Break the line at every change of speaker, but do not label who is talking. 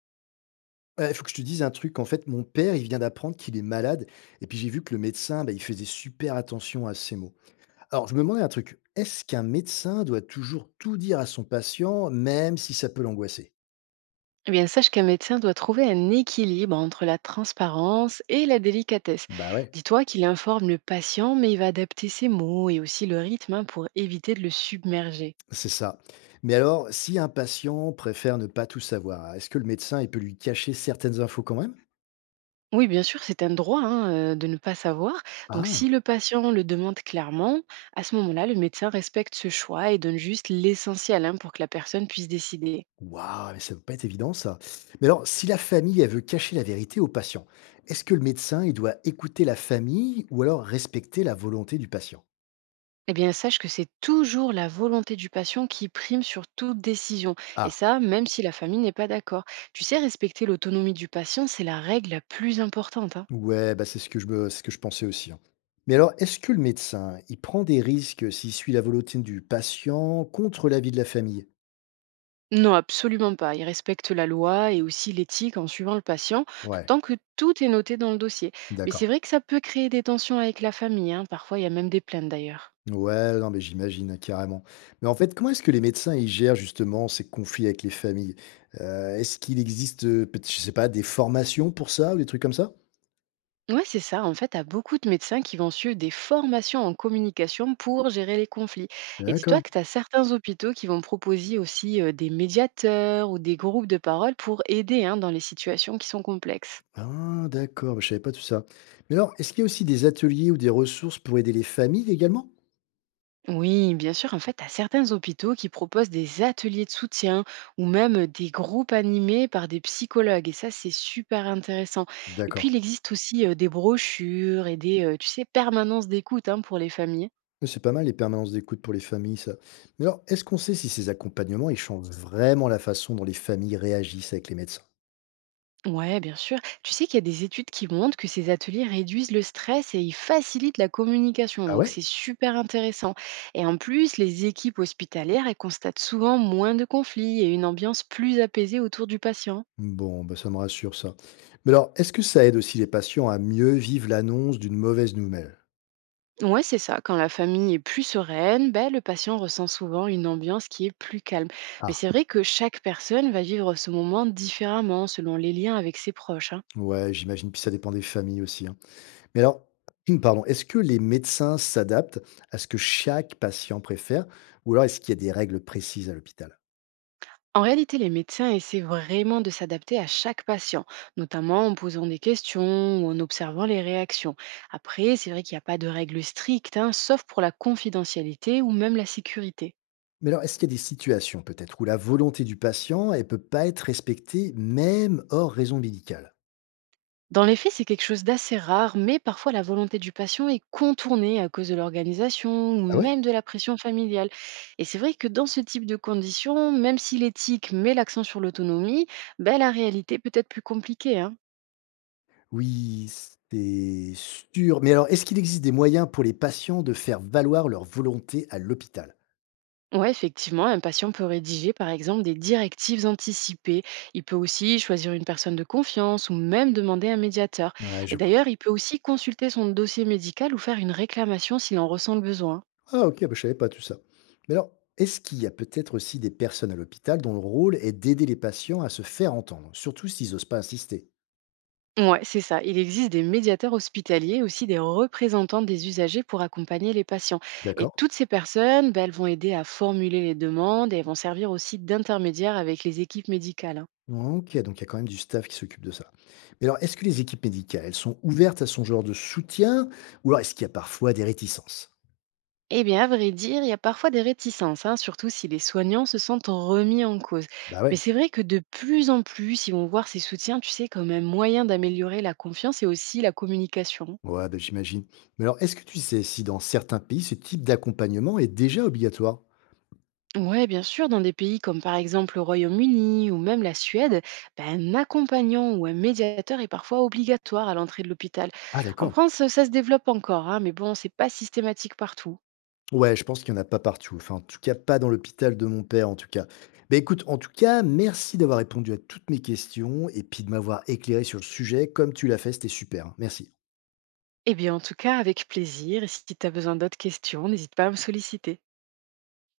Il faut que je te dise un truc, en fait, mon père, il vient d'apprendre qu'il est malade et puis j'ai vu que le médecin, bah, il faisait super attention à ses mots. Alors je me demandais un truc, est-ce qu'un médecin doit toujours tout dire à son patient, même si ça peut l'angoisser?
Eh bien, sache qu'un médecin doit trouver un équilibre entre la transparence et la délicatesse.
Bah, ouais,
Dis-toi qu'il informe le patient, mais il va adapter ses mots et aussi le rythme hein, pour éviter de le submerger.
c'est ça. Mais alors, si un patient préfère ne pas tout savoir, est-ce que le médecin, il peut lui cacher certaines infos quand même?
Oui, bien sûr, c'est un droit hein, de ne pas savoir. Donc,
Ah!
si le patient le demande clairement, à ce moment-là, le médecin respecte ce choix et donne juste l'essentiel hein, pour que la personne puisse décider.
Waouh, mais ça ne peut pas être évident ça. Mais alors, si la famille, elle veut cacher la vérité au patient, est-ce que le médecin, il doit écouter la famille ou alors respecter la volonté du patient?
Eh bien, sache que c'est toujours la volonté du patient qui prime sur toute décision. Et ça, même si la famille n'est pas d'accord. Tu sais, respecter l'autonomie du patient, c'est la règle la plus importante, hein.
Ouais, bah, c'est ce que je pensais aussi, hein. Mais alors, est-ce que le médecin, il prend des risques s'il suit la volonté du patient contre l'avis de la famille?
Non, absolument pas. Il respecte la loi et aussi l'éthique en suivant le patient,
Ouais,
tant que tout est noté dans le dossier. Mais c'est
d'accord.
vrai que ça peut créer des tensions avec la famille, hein. Parfois, il y a même des plaintes d'ailleurs.
Ouais, non, mais j'imagine, hein, carrément. Mais en fait, comment est-ce que les médecins, ils gèrent justement ces conflits avec les familles? Est-ce qu'il existe, peut je sais pas, des formations pour ça ou des trucs comme ça?
Ouais, c'est ça. En fait, tu as beaucoup de médecins qui vont suivre des formations en communication pour gérer les conflits. Et dis-toi
D'accord.
que tu as certains hôpitaux qui vont proposer aussi des médiateurs ou des groupes de parole pour aider hein, dans les situations qui sont complexes.
Ah d'accord, bah, je savais pas tout ça. Mais alors, est-ce qu'il y a aussi des ateliers ou des ressources pour aider les familles également?
Oui, bien sûr, en fait, tu as certains hôpitaux qui proposent des ateliers de soutien ou même des groupes animés par des psychologues. Et ça, c'est super intéressant. Et puis,
D'accord.
il existe aussi des brochures et des, tu sais, permanences d'écoute hein, pour les familles.
Ouais, c'est pas mal les permanences d'écoute pour les familles, ça. Mais alors, est-ce qu'on sait si ces accompagnements ils changent vraiment la façon dont les familles réagissent avec les médecins?
Ouais, bien sûr. Tu sais qu'il y a des études qui montrent que ces ateliers réduisent le stress et ils facilitent la communication.
Ah
Donc,
ouais?
c'est super intéressant. Et en plus, les équipes hospitalières, elles constatent souvent moins de conflits et une ambiance plus apaisée autour du patient.
Bon, bah ça me rassure ça. Mais alors, est-ce que ça aide aussi les patients à mieux vivre l'annonce d'une mauvaise nouvelle?
Ouais, c'est ça. Quand la famille est plus sereine, ben, le patient ressent souvent une ambiance qui est plus calme. Mais
Ah,
c'est vrai que chaque personne va vivre ce moment différemment selon les liens avec ses proches, hein.
ouais, j'imagine, puis ça dépend des familles aussi, hein. Mais alors, pardon, est-ce que les médecins s'adaptent à ce que chaque patient préfère, ou alors est-ce qu'il y a des règles précises à l'hôpital?
En réalité, les médecins essaient vraiment de s'adapter à chaque patient, notamment en posant des questions ou en observant les réactions. Après, c'est vrai qu'il n'y a pas de règles strictes, hein, sauf pour la confidentialité ou même la sécurité.
Mais alors, est-ce qu'il y a des situations peut-être où la volonté du patient, elle peut pas être respectée même hors raison médicale?
Dans les faits, c'est quelque chose d'assez rare, mais parfois la volonté du patient est contournée à cause de l'organisation ou
Ah ouais?
même de la pression familiale. Et c'est vrai que dans ce type de conditions, même si l'éthique met l'accent sur l'autonomie, ben, la réalité peut être plus compliquée, hein.
Oui, c'est sûr. Mais alors, est-ce qu'il existe des moyens pour les patients de faire valoir leur volonté à l'hôpital?
Ouais, effectivement, un patient peut rédiger par exemple des directives anticipées. Il peut aussi choisir une personne de confiance ou même demander un médiateur.
Ouais,
Et
je vois.
d'ailleurs, il peut aussi consulter son dossier médical ou faire une réclamation s'il en ressent le besoin.
Ah OK, bah, je savais pas tout ça. Mais alors, est-ce qu'il y a peut-être aussi des personnes à l'hôpital dont le rôle est d'aider les patients à se faire entendre, surtout s'ils n'osent pas insister?
Ouais, c'est ça. Il existe des médiateurs hospitaliers, aussi des représentants des usagers pour accompagner les patients. Et
D'accord.
toutes ces personnes, ben, elles vont aider à formuler les demandes et elles vont servir aussi d'intermédiaires avec les équipes médicales, hein.
OK, donc il y a quand même du staff qui s'occupe de ça. Mais alors, est-ce que les équipes médicales, elles sont ouvertes à son genre de soutien ou alors est-ce qu'il y a parfois des réticences?
Eh bien, à vrai dire, il y a parfois des réticences, hein, surtout si les soignants se sentent remis en cause.
Bah
Mais
ouais,
c'est vrai que de plus en plus, ils vont voir ces soutiens, tu sais, comme un moyen d'améliorer la confiance et aussi la communication.
ouais, bah j'imagine. Mais alors, est-ce que tu sais si dans certains pays, ce type d'accompagnement est déjà obligatoire?
Ouais, bien sûr, dans des pays comme par exemple le Royaume-Uni ou même la Suède, ben, un accompagnant ou un médiateur est parfois obligatoire à l'entrée de l'hôpital.
Ah
En
d'accord.
France, ça se développe encore, hein, mais bon, c'est pas systématique partout.
Ouais, je pense qu'il n'y en a pas partout. Enfin, en tout cas, pas dans l'hôpital de mon père, en tout cas. Bah écoute, en tout cas, merci d'avoir répondu à toutes mes questions et puis de m'avoir éclairé sur le sujet comme tu l'as fait, c'était super. Hein. Merci.
Eh bien, en tout cas, avec plaisir. Et si tu as besoin d'autres questions, n'hésite pas à me solliciter.